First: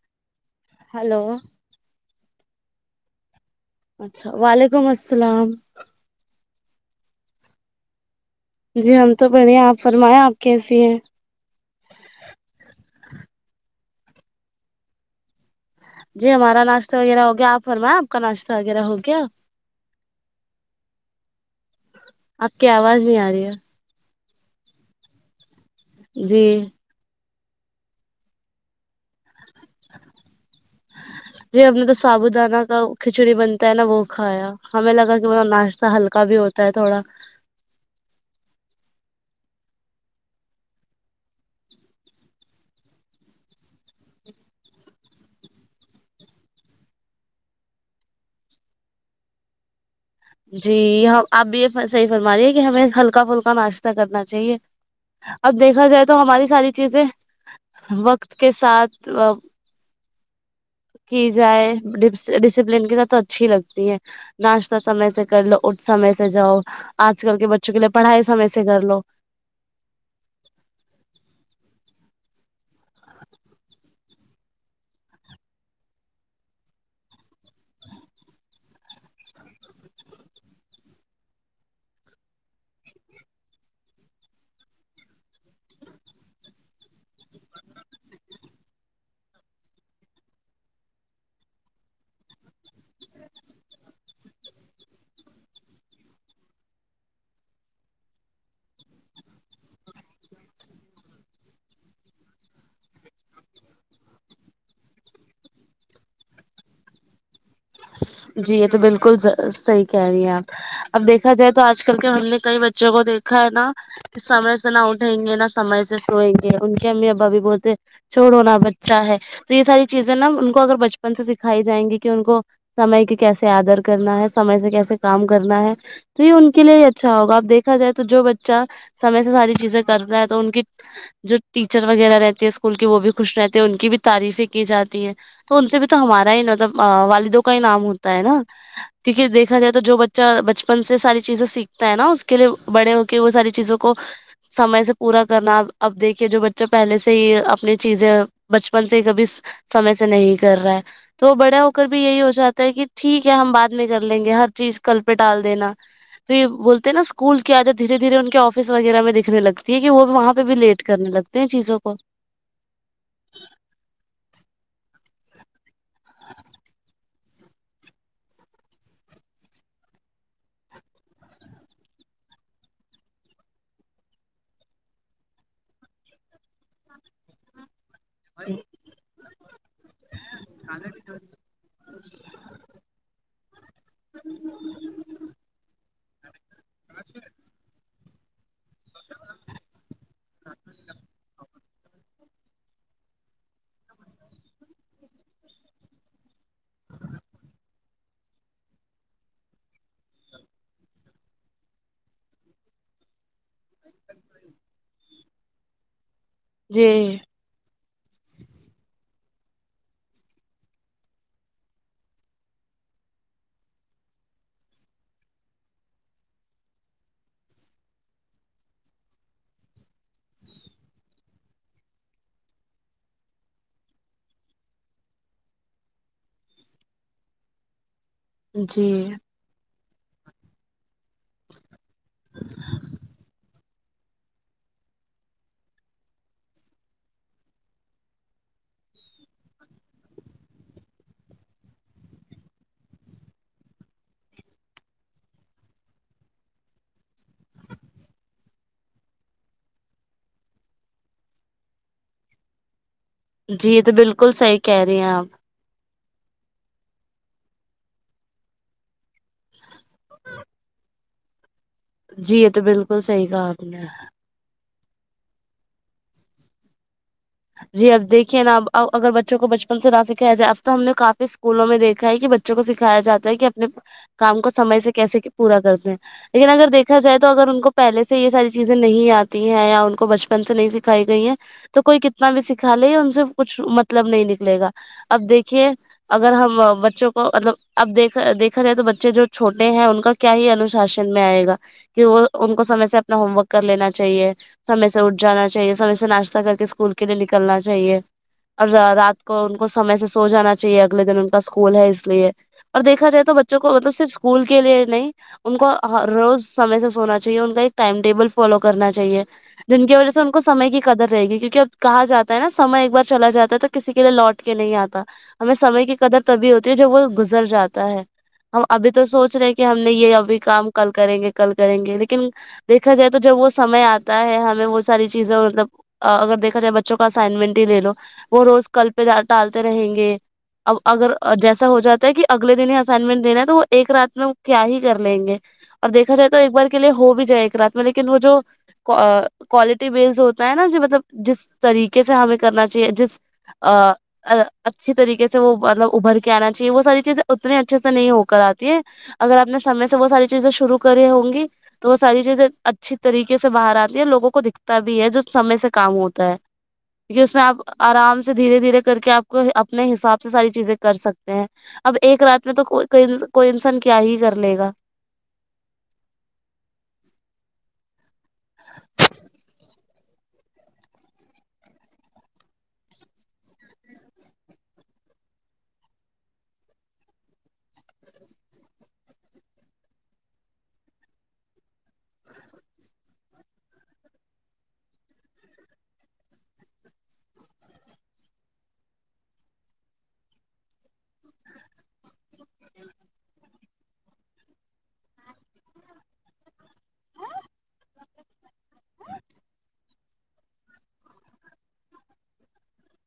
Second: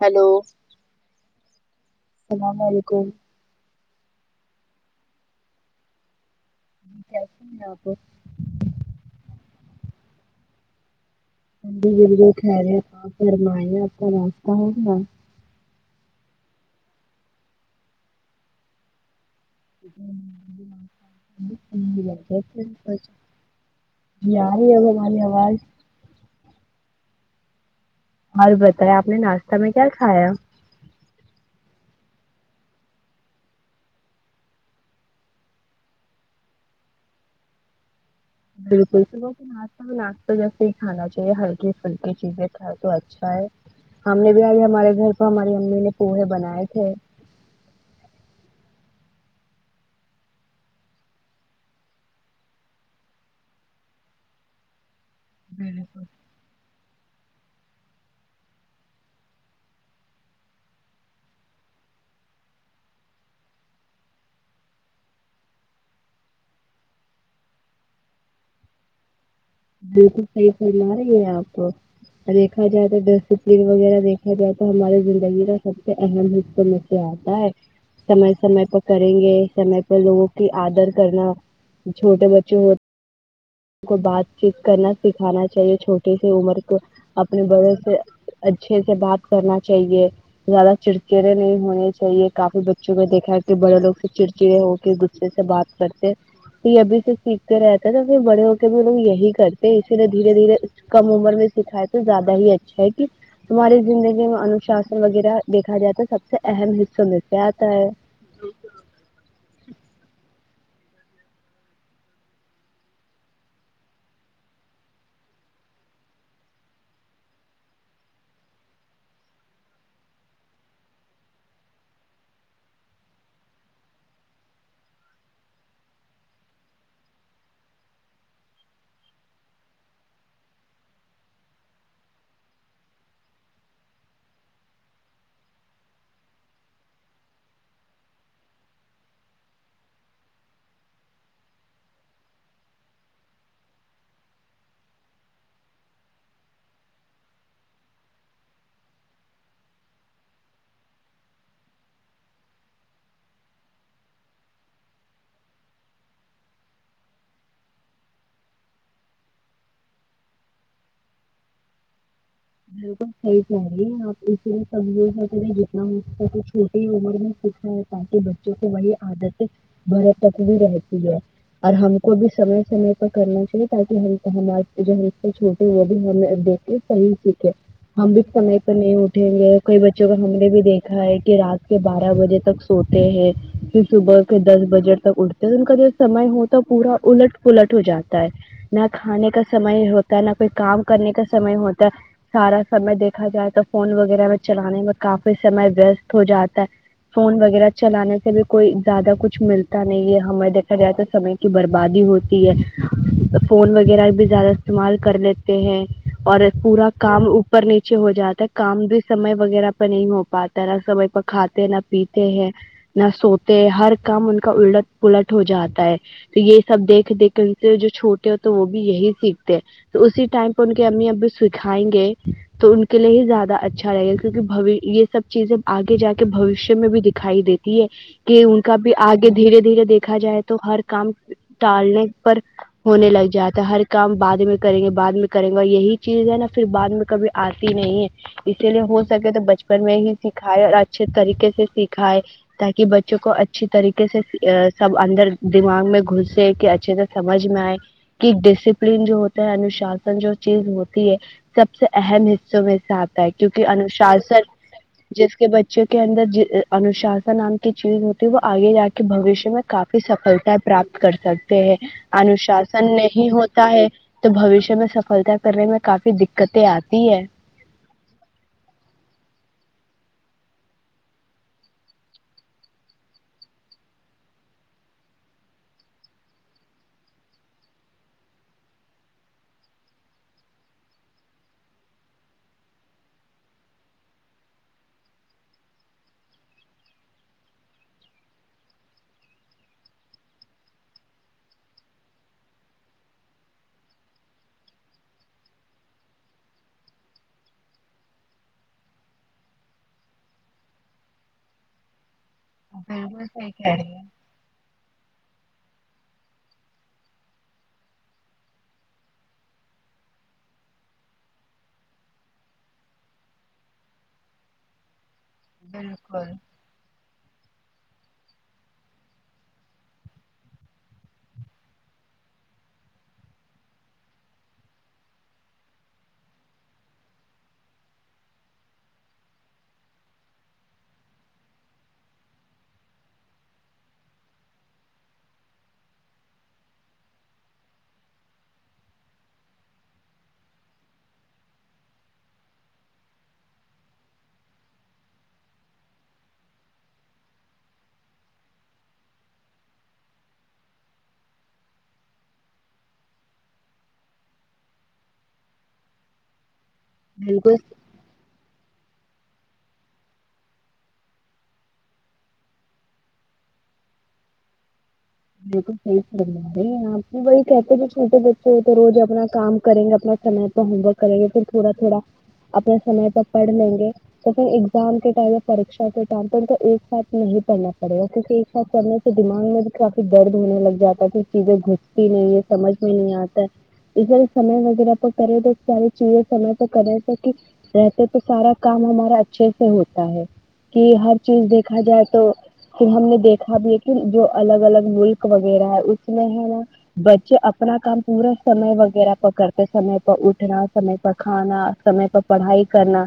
Hello hello السلام علیکم اچھا وعلیکم السلام کیسی ہیں آپ لوگ جی ہم تو بڑھے ہیں آپ فرمایں آپ کیسی ہیں جی جی خیریت آپ فرمائے اپ کا ناشتہ ہو گیا جی ہمارا ناشتہ وغیرہ ہو گیا اپ فرمائیے اپ کا نشتہ وغیرہ ہو گیا [unintelligible] جی بالکل، آپ کی بالکل۔ آواز نہیں آ رہی ہے جی آرہی اب ہماری آواز جی اور بتایے آپ نے ناشتہ میں کیا کھایا جی ہم نے تو سابو دانہ کا کھچڑی بنتا ہے نا وہ کھایا ہمیں لگا کہ با ناشتہ ہلکا بھی ہو تا ہے تھوڑا بالکل [unintelligible] ہم ناشتہ ویسے ہی کھانا چاہیے ہلکی پھلکی چیزیں کھائے تو اچھا ہے ہم نے بھی اج ہمارے گھر کو ہماری امی نے پوہے بنائے تھے جی ہم آپ بھی یہ صحیح فرما رہیے کہ ہمیں ہلکا پھلکا ناشتہ کرنا چاہیے اب دیکھا جائے تو ہماری ساری چیزیں وقت کے ساتھ کی جائے ڈسپلین کی ساتھ تو اچھی لگتی ہے ناشتہ سمے سے کر لو اٹھ سمے سے جاؤ آج کل کے بچوں کے لیے پڑھائی سمے سے کر لو بالکل صحیح فرما رہی ہیں آپ تو دیکھا جائے تو ڈسپلین وغیرہ دیکھا جائے تو ہماری زندگی کا سب سے اہم حصہ مل کیاتا ہے سمے سمے پر کریں گے سمے پر لوگوں کی آدر کرنا چھوٹے بچے ہوتے کو بات چیت کرنا سکھانا چاہیے چھوٹی سی عمر کو اپنے بڑوں سے اچھے سے بات کرنا چاہیے زیادہ چڑچڑے نہیں ہونے چاہیے کافی بچوں کو دیکھا ہے کہ بڑے لوگ سے چڑچڑے ہو کے اچھا سے بات کرتے یہ ابھی سے سیکھتے رہتے ہیں نہ بڑے ہو کے بھی ہم یہی کرتے ہیں اسی لیے دھیرے دھیرے کم عمر میں سکھائے تو زیادہ ہی اچھا ہے کہ تمہاری زندگی میں انوشاسن وغیرہ دیکھا جاتا ہے سب سے اہم حصوں میں کیا آتا ہے جی یہ تو بالکل صحیح کہہ رہی ہیں آپ اب دیکھا جائے تو آج کل کے ہم نے کئی بچوں کو دیکھا ہے نا سمے سے نہ اٹھیں گے نہ سمے سے سوئیں گے ان کے امی ابا بھی بہتے چھوڑو نا بچہ ہے تو یہ ساری چیزیں نا ان کو اگر بچپن سے سکھائی جائیں گی کہ ان کو سمے کی کیسے آدر کرنا ہے سمے سے کیسے کام کرنا ہے تو یہ ان کے لیے ہی اچھا ہوگا اب دیکھا جائے تو جو بچہ سامے سے ساری چیزیں کرتا ہے تو ان کی جو ٹیچر وغیرہ رہتی ہے اسکول کی وہ بھی خوش رہتے ہیں ان کی بھی تعریفیں کی جاتی ہے تو ان سے بھی تو ہمارا ہی مطلب والدوں کا ہی نام ہوتا ہے نا کیونکہ دیکھا جائے تو جو بچہ بچپن سے ساری چیزیں سیکھتا ہے نا اس کے لیے بڑے ہو کہ وہ ساری چیزوں کو سمے سے پورا کرنا اب دیکھیے جو بچہ پہلے سے ہی اپنی چیزیں بچپن سے ہی کبھی سمے سے نہیں کر رہا ہے تو بڑا ہو کر بھی یہی ہو چاہتا ہے کہ ٹھیک ہے ہم بعد میں کر لیں گے ہر چیز کل پہ ٹال دینا تو یہ بولتے ہیں نا اسکول کے آدے دھیرے دھیرے ان کے آفس وغیرہ میں دکھنے لگتی ہے کہ وہ وہاں پہ بھی لیٹ کرنی لگتا نے چیزوں کو بالکل صحیح کہہ رہی ہے آپ اسی لیے سمجھ ہیں کہ میں جتنا ہو سکتا کہ چھوٹی عمر میں سچا تاکہ بچوں کو وہی عادتیں بڑھاپے تک بھی رہتی ہے اور ہم کو بھی سمے سمے پر کرنا چاہیے تاکہ ہم ہم جو سے چھوٹے وہ بھی ہم د صحیح سیکھیں ہم بھی سمے پہ نہیں اٹھیں گے کئی بچوں کو ہم نے بھی دیکھا ہے کہ رات کے بارہ بجے تک سوتے ہیں پھر صبح کے دس بجے تک اٹھتے ہیں ان کا جو سمے ہو تو پورا الٹ پلٹ ہو جاتا ہے نہ کھانے کا سمے ہوتا ہے نہ کوئی کام کرنے کا سمے ہوتا سارا سمے دیکھا جائے تو فون وغیرہ میں چلانے میں کافی سمے وست ہو جاتا ہے فون وغیرہ چلانے سے بھی کوئی زیادہ کچھ ملتا نہیں ہے ہمیں دیکھا جائے تو سمے کی بربادی ہوتی ہے فون وغیرہ بھی زیادہ استعمال کر لیتے ہیں اور جی پورا کام اوپر نیچے ہو جاتا ہے کام بھی سمے وغیرہ پہ نہیں ہو پاتا نہ سمے پر کھاتے ہیں نہ پیتے ہیں نہ سوتے ہر کام ان کا الٹ پلٹ ہو جاتا ہے تو یہ سب دیکھ دیکھ ان سے جو چھوٹے ہوتے وہ بھی یہی سیکھتے ہے تو اسی ٹائم پہ ان کے امی ابو بھی سکھائیں گے تو ان کے لیے ہی زیادہ اچھا رہے گا کیوںک یہ سب چیزیں آگے جا کے بھوشیہ میں بھی دکھائی دیتی تی ہے کہ ان کا جی بھی آگے دھیرے دھیرے دیکھا جائے تو ہر کام ٹالنے پر ہونے لگ جاتا ہر کام بعد میں کریں گے بعد میں کریں گا یہی چیز ہے نا پھر بعد میں کبھی آتی نہیں ہے اسی لیے ہو سکے تو بچپن میں ہی سکھائے اور اچھے طریقے سے سکھائے تاکہ بچوں کو اچھی طریقے سے سب اندر دماغ میں گھسے کہ اچھے سمجھ میں آئے کہ ڈسپلین جو ہوتا ہے انوشاسن جو چیز ہوتی ہے سب سے اہم حصوں میں سے آتا ہے کیونکہ جی یہ تو بالکل انوشاسن صحیح کہہ رہی ہیں آپ جس کے بے بچوں کے اندر انوشاسن نام کی چیز ہوتی وہ آگے جا کے بھوشیہ میں کافی سفلتا پراپت کر سک تے جی یہ تو ہےانوشاسن بالکل صحیح نہیں کہا آپ ہوتا نے ہے تو بوشیہ میں سفلتا کرنے میں کافی دقتیں آتی ہے جی اب دیکھیے نا اب اگر بچوں کو بچپن سے نہ سکھایا جائے اب تو ہم نے کافی اسکولوں میں دیکھا ہے کہ بچ بچوں کو سکھایا جاتا ہے کہ اپنے کام کو سمے سے کیسے پورا کرتے ہیں لیکن اگر دیکھا جائے تو اگر ان کو پہلے سے یہ ساری چیزیں نہیں آتی ہیں یا ان کو بچپن سے نہیں سکھائی گئی ہیں تو کوئی کتنا بھی سکھا لے ان سے کچھ مطلب نہیں نکلے گا اب دیکھیے اگر ہم بچوں کو مطلب اب اب دیکھ دیکھا جائے تو بچے جو چھوٹے ہیں ان کا کیا یہ انشاسن میں آئے گا کہ وہ ان کو سمے سے اپنا ہوم ورک کر لینا چاہیے سمے سے اٹھ جانا چاہیے سمے سے ناشتہ کر کے اسکول کے لیے نکلنا چاہیے اور را رات کو ان کو سمے سے سو جانا چاہیے اگلے دن ان کا اسکول ہے اس لیے اور دیکھا جائے بالکل تو صحیح بچوں کو کہہ مطلب رہی صرف اسکول کے لیے نہیں ان کو ہر روز سمے سے سونا چاہیے ان کا ایک ٹائم ٹیبل فالو کرنا چاہیے جن کی وجہ سے ان کو سمے کی قدر رہ گی کیونکہ کہا جاتا ہے نا سمے ایک بار چلا جاتا ہے تو کسی کے لیے لوٹ کے نہیں آتا ہمیں سمے کی قدر تبھی ہو تی ہےجب وہ گزر جاتا ہے ہم ابھی تو سوچ رہے ہیں کہ ہم نے یہ ابھی کام کل کریں گے کل کریں گے لیکن دیکھا جائے تو جب وہ سمے آتا ہے ہمیں وہ ساری چیزیں مطلب اگر دیکھ پھر یےبچوں کا اسائنمنٹ ہی لے لو وہ روز کل پہ ٹالتے رہیں گے اب اگر جیسا ہو جاتا ہے کہ اگلے دن ہی اسائنمنٹ دینا ہے تو وہ ایک رات میں کیا ہی کر لیں گے اور دیکھا جائے تو ایک بار کے لیے ہو بھی جائے ایک رات میں لیکن وہ جو کو کوالٹی بیسڈ ہوتا ہے نا جو مطلب جس طریقے سے ہمیں کرنا چاہیے جس آ آ اچھی طریقے سے وہ مطلب ابھر کے آنا چاہیے وہ ساری چیزیں اتنی اچھے سے نہیں ہو کر آتی ہیں اگر آپ نے سمے سے وہ ساری چیزیں شروع کری ہوں گی تو وہ ساری چیزیں اچھی طریقے سے باہر آتی ہیں لوگوں کو دکھتا بھی ہے جو سمے سے کام ہوتا ہے کیونکہ ہے اس میں آپ بالکل آرام سے دھیرے دھیرے کر کے آپ کو اپنے حساب سے ساری چیزیں کر سکتے ہیں اب ایک رات میں تو کوئی کوئی انسان کیا ہی کر لے گا بالکل صحیح فرما رہی ہے آپ بھی وہی کہتے کہ چھوٹے بچے ہو تو روز اپنا کام کریں گے اپنا سمے اپنا ہوم ورک کریں گے پھر تھوڑا تھوڑا اپنے سمے پہ پڑھ لیں گے تو پھر ایگزام کے ٹائم پارکشا کے ٹائم پر تو ایک ساتھ نہیں پڑھنا پڑے گا کیونکہ سب پھڑنے سے دماغ میں کب فر درد ہونے لگ جاتا ہے کچھ چیزیں گھستی نہیں ہے سمجھ میں نہیں آتا [unintelligible] سمے وغیرہ پے کرے تو ساری چیزے سم تو کرے تو کہ رھتے تو سارا کام ہمارا اچھے سے ہوتا ہے کہ ہر چیز دیکھا جائے تو پھر ہم نے دیکھا بھی ہے کہ جو الگ الگ ملک وغیرہ ہے اس میں ہے نا بچے اپنا کام پورا سمے وغیرہ پر کرتے سمے پے اٹھنا سمے پر کھانا سمے پے پڑھائی کرنا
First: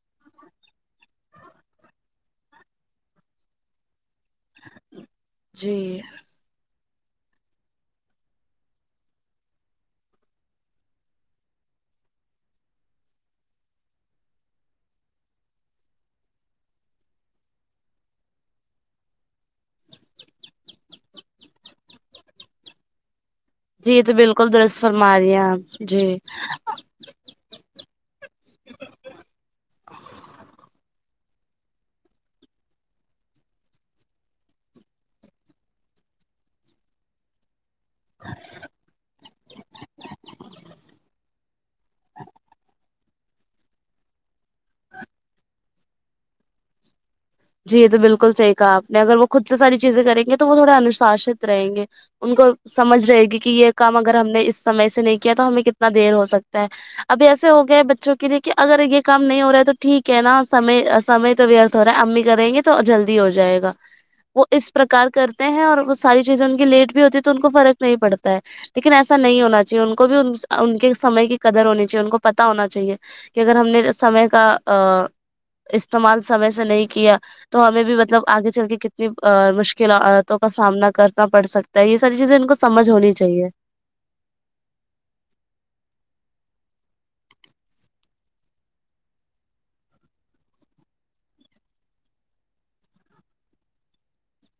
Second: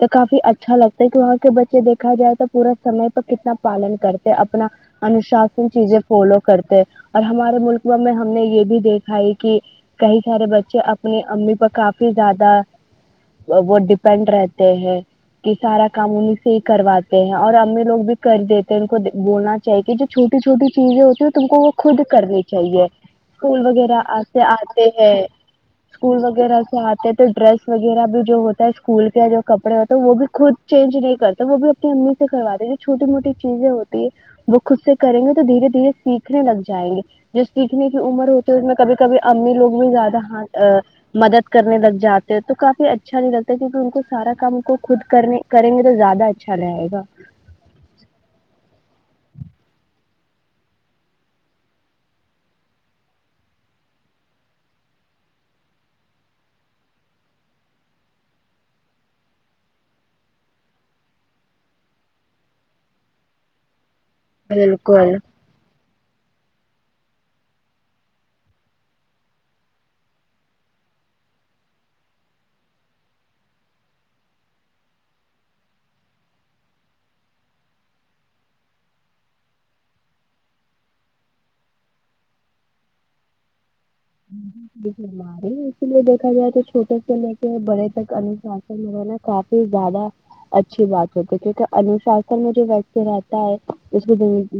تو کافی اچھا لگتا ہے کہ وہاں کے بچے دیکھا جائے تو پورا سمے پہ کتنا پالن کرتے ہیں اپنا انشاسن چیزیں جی فالو کرتے اور ہمارے ملک میں ہم نے یہ بھی دیکھا ہے کہ کئی سارے بچے اپنی امی پے کافی زیادہ وہ وہ ڈیپینڈ رہتے ہیں کہ سارا کام انیں سے ہی کرواتے ہیں اور امی لوگ بھی کر دیتے ان دے کو بولنا چاہ کہ جو چھوٹی چھوٹی چیزیں ہوتی ہیں تم کو وہ خود کرنی چاہیے اسکول جی وغیرہ یہ تو سے آتے بالکل درست آتے ہیں فرما رہی آپ جی اسکول وغیرہ سے آتے ہیں تو ڈریس وغیرہ بھی جو ہوتا ہے اسکول کے جو کپڑے ہوتے ہیں وہ بھی خود چینج نہیں کرتے وہ بھی امی سے کرواتے ہیں چھوٹی موٹی چیزیں ہوتی ہے وہ خود سے کریں گے تو دھیرے دھیرے سیکھنے لگ جائیں گے جس سیکھنے کی عمر ہوتی اس میں کبھی کبھی امی لوگ بھی زیادہ ہاتھ مدد کرنے لگ جاتے ہو تو کافی اچ ھا نہیں لگتا کیونکہ ان کو سارا کام کو خود کرنے کریں گے تو زیادہ اچھا لگے گا جی یہ تو بالکل صحیح کہا آپ نے اگر وہ خود سے ساری چیزیں کریں گے تو وہ تھوڑے انوشاست رہیں گے ان کو سمجھ رہے گی کہ یہ کام اگر ہم نے اس سمے سے نہیں کیا تو ہمیں کتنا دیر ہو سکتا ہے ابھی ایسے ہو گئے بچوں کے لیے کہ اگر یہ کام نہیں ہو رہا ہے تو ٹھیک ہے نا سمے سمے تو وتھ ہو رہا ہے امی کریں گے تو جلدی ہو جائے گا وہ اس پرکار بالکل سے تے ہیں اور وہ ساری چیزیں ان کی لیٹ بھی ہوتی ہے تو ان کو فرق نہیں پڑتا ہے لیکن ایسا نہیں ہونا چاہیے ان کو بھی ان کے سمے کی قدر ہونی چاہیے ان کو بھی پتہ ہونا چاہیے کہ اگر ہم نے سمے کا ا استعمال سمے سے نہیں کیا تو ہمیں بھی مطلب آگے چل کے کتنی ا مشکلاتوں کا سامنا کرنا پڑ سکتا نہیں یہ ساری چیزیں ان کو سمجھ ہونی چاہیے [inaudible] اسی لیے دیکھا جائے تو چھوٹے سے لے کے بڑے تک انوشاسن میں رہ ہے نا کافی زیادہ اچھی بات ہوتی ہے کیونکہ انوشاسن میں جو ویکتی رہتا ہے اس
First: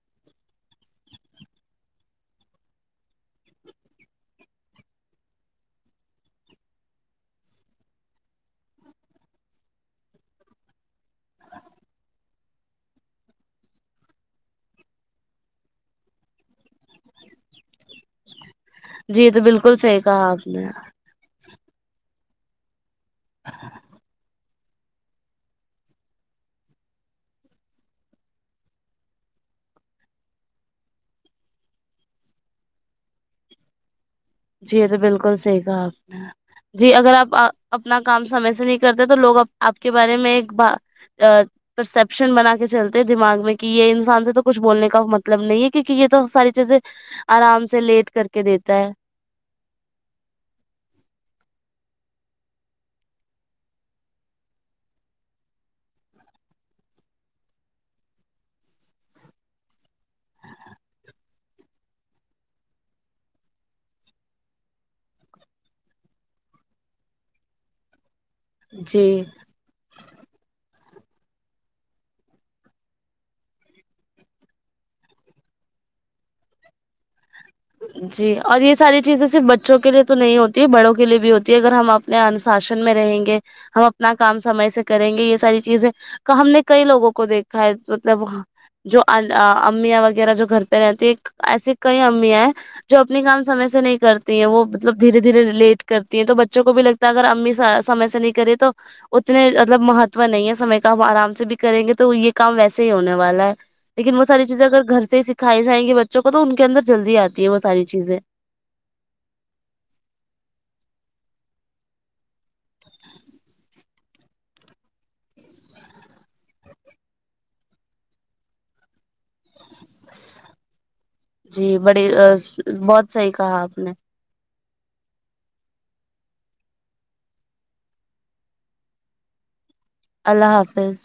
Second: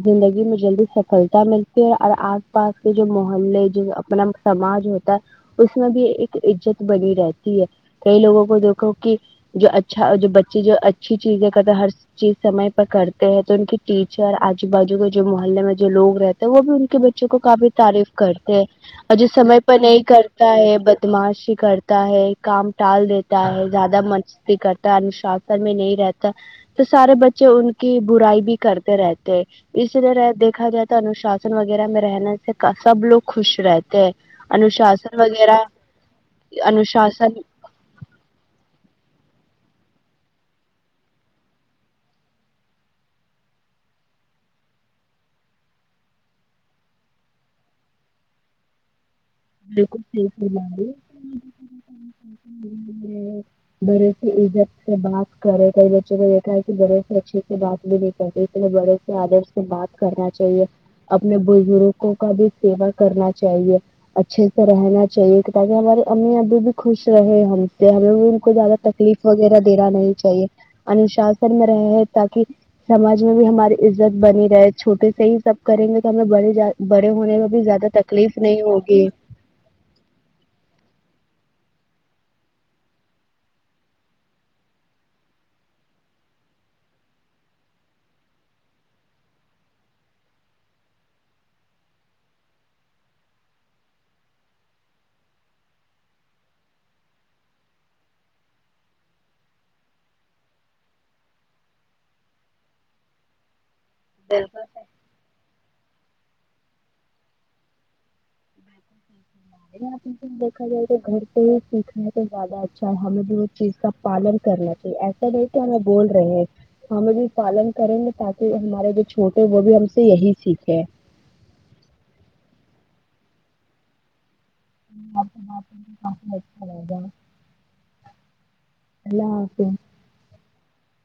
زندگی میں جلدی سفلتا ملتی ہے اور آس پاس کے جو محلے جو اپنا سماج جو ہوتا ہے اس میں بھی ایک عزت بنی رہتی ہے کئی لوگوں کو دیکھو کہ جو اچھا جو بچے جو اچھی چیزیں کرتے ہر چیز سمے پر کرتے ہیں تو ان کے ٹیچر آجو باجو کے جو محلے میں جو لوگ رہتے ہیں وہ بھی ان کے ب بچوں کو کافی تعریف کرتے ہیں اور جو جی تو سمے پہ بالکل صحیح نہیں کہا آپ کرتا نے ہے بدمعاشی کرتا ہے کام ٹال دیتا ہے زیادہ مر بھی کرتا انوشاسن میں نہیں رہتا تو سارے بچے ان کی برائی بھی کرتے رہتے اس لیے دیکھا جائے تو انوشاسن وغیرہ میں رہنے سے سب لوگ خوش رہتے ہیں جی یہ تو انوشاسن بالکل وغیرہ صحیح کہا جی اگر آپ انوشاسن آ اپنا کام سمے سے نہیں کرتے تو لوگ آپ کے بارے میں ایک بات ا پرسپشن بنا کے چلتے دماغ میں کہ یہ انسان سے تو کچھ بولنے کا مطلب نہیں ہے کیونکہ یہ تو ساری چیزیں آرام سے لیٹ کر کے دیتا ہے بالکل صحیح فرما رہی ہے بڑے سے عزت سے بات کرے کئی بچوں کو دیکھا ہے کہ بڑے سے اچھے سے بات بھی نہیں اتنے بڑے سے آدر سے بات کرنا چاہیے اپنے بزرگوں کا بھی سیوا کرنا چاہیے اچھے سے رہنا چاہیے تاکہ ہماری امی ابو بھی خوش رہے ہم ہم بھی ان کو زیادہ جی تکلیف وغیرہ دینا نہیں چاہیے انوشاسن میں رہے تاکہ سماج میں بھی ہماری عزت بنی رہے چھوٹے سے ہی سب کریں گے کہ ہمیں بڑے ج بڑے ہونے میں زیادہ تکلیف نہیں ہوگی تو صرف بچوں کے لیے تو نہیں ہوتی ہے بڑوں کے لیے بھی ہوتی ہے اگر ہم اپنے انوشاسن میں رہیں گے ہم اپنا کام سمے سے کریں گے یہ ساری چیزیں کا ہم نے کئی لوگوں کو دیکھا ہے مطلب جو ا ل امیاں وغیرہ جو گھر پہ رہتی ایک ایسی کئی امیاں ہیں جو اپنی کام سمے سے نہیں کرتی ہے وہ مطلب دھیرے دھیرے لیٹ کرتی ہے تو بچوں کو بھی لگ اگر امی سمے سے نہیں کری تو اتنے مطلب مہتو نہیں ہے سمے کا ہم آرام سے بھی کریں گے تو یہ کام ویسے ہی ہونے والا ہے لیکن وہ ساری چیزیں بالکل اگر گھر سے سکھائی جائیں گی بچوں کو تو ان کے اندر جلدی آتی ہے وہ ساری چیزیں دیکھا جائے تو گھر پہ ہی سیکھنا ہے تو زیادہ اچھا ہے ہمیں بھی وہ چیز کا پالن کرنا چاہیے ایسا نہیں کہ ہمیں بول رہے ہیں ہمیں بھی پالن کریں گے تاکہ ہمارے جو چھوٹے وہ بھی ہم سے یہی سیکھے جی بڑی ا س بہت صحیح کہا آپ نے ھا رہ جا [inaudible] اللہ حافظ اللہ حافظ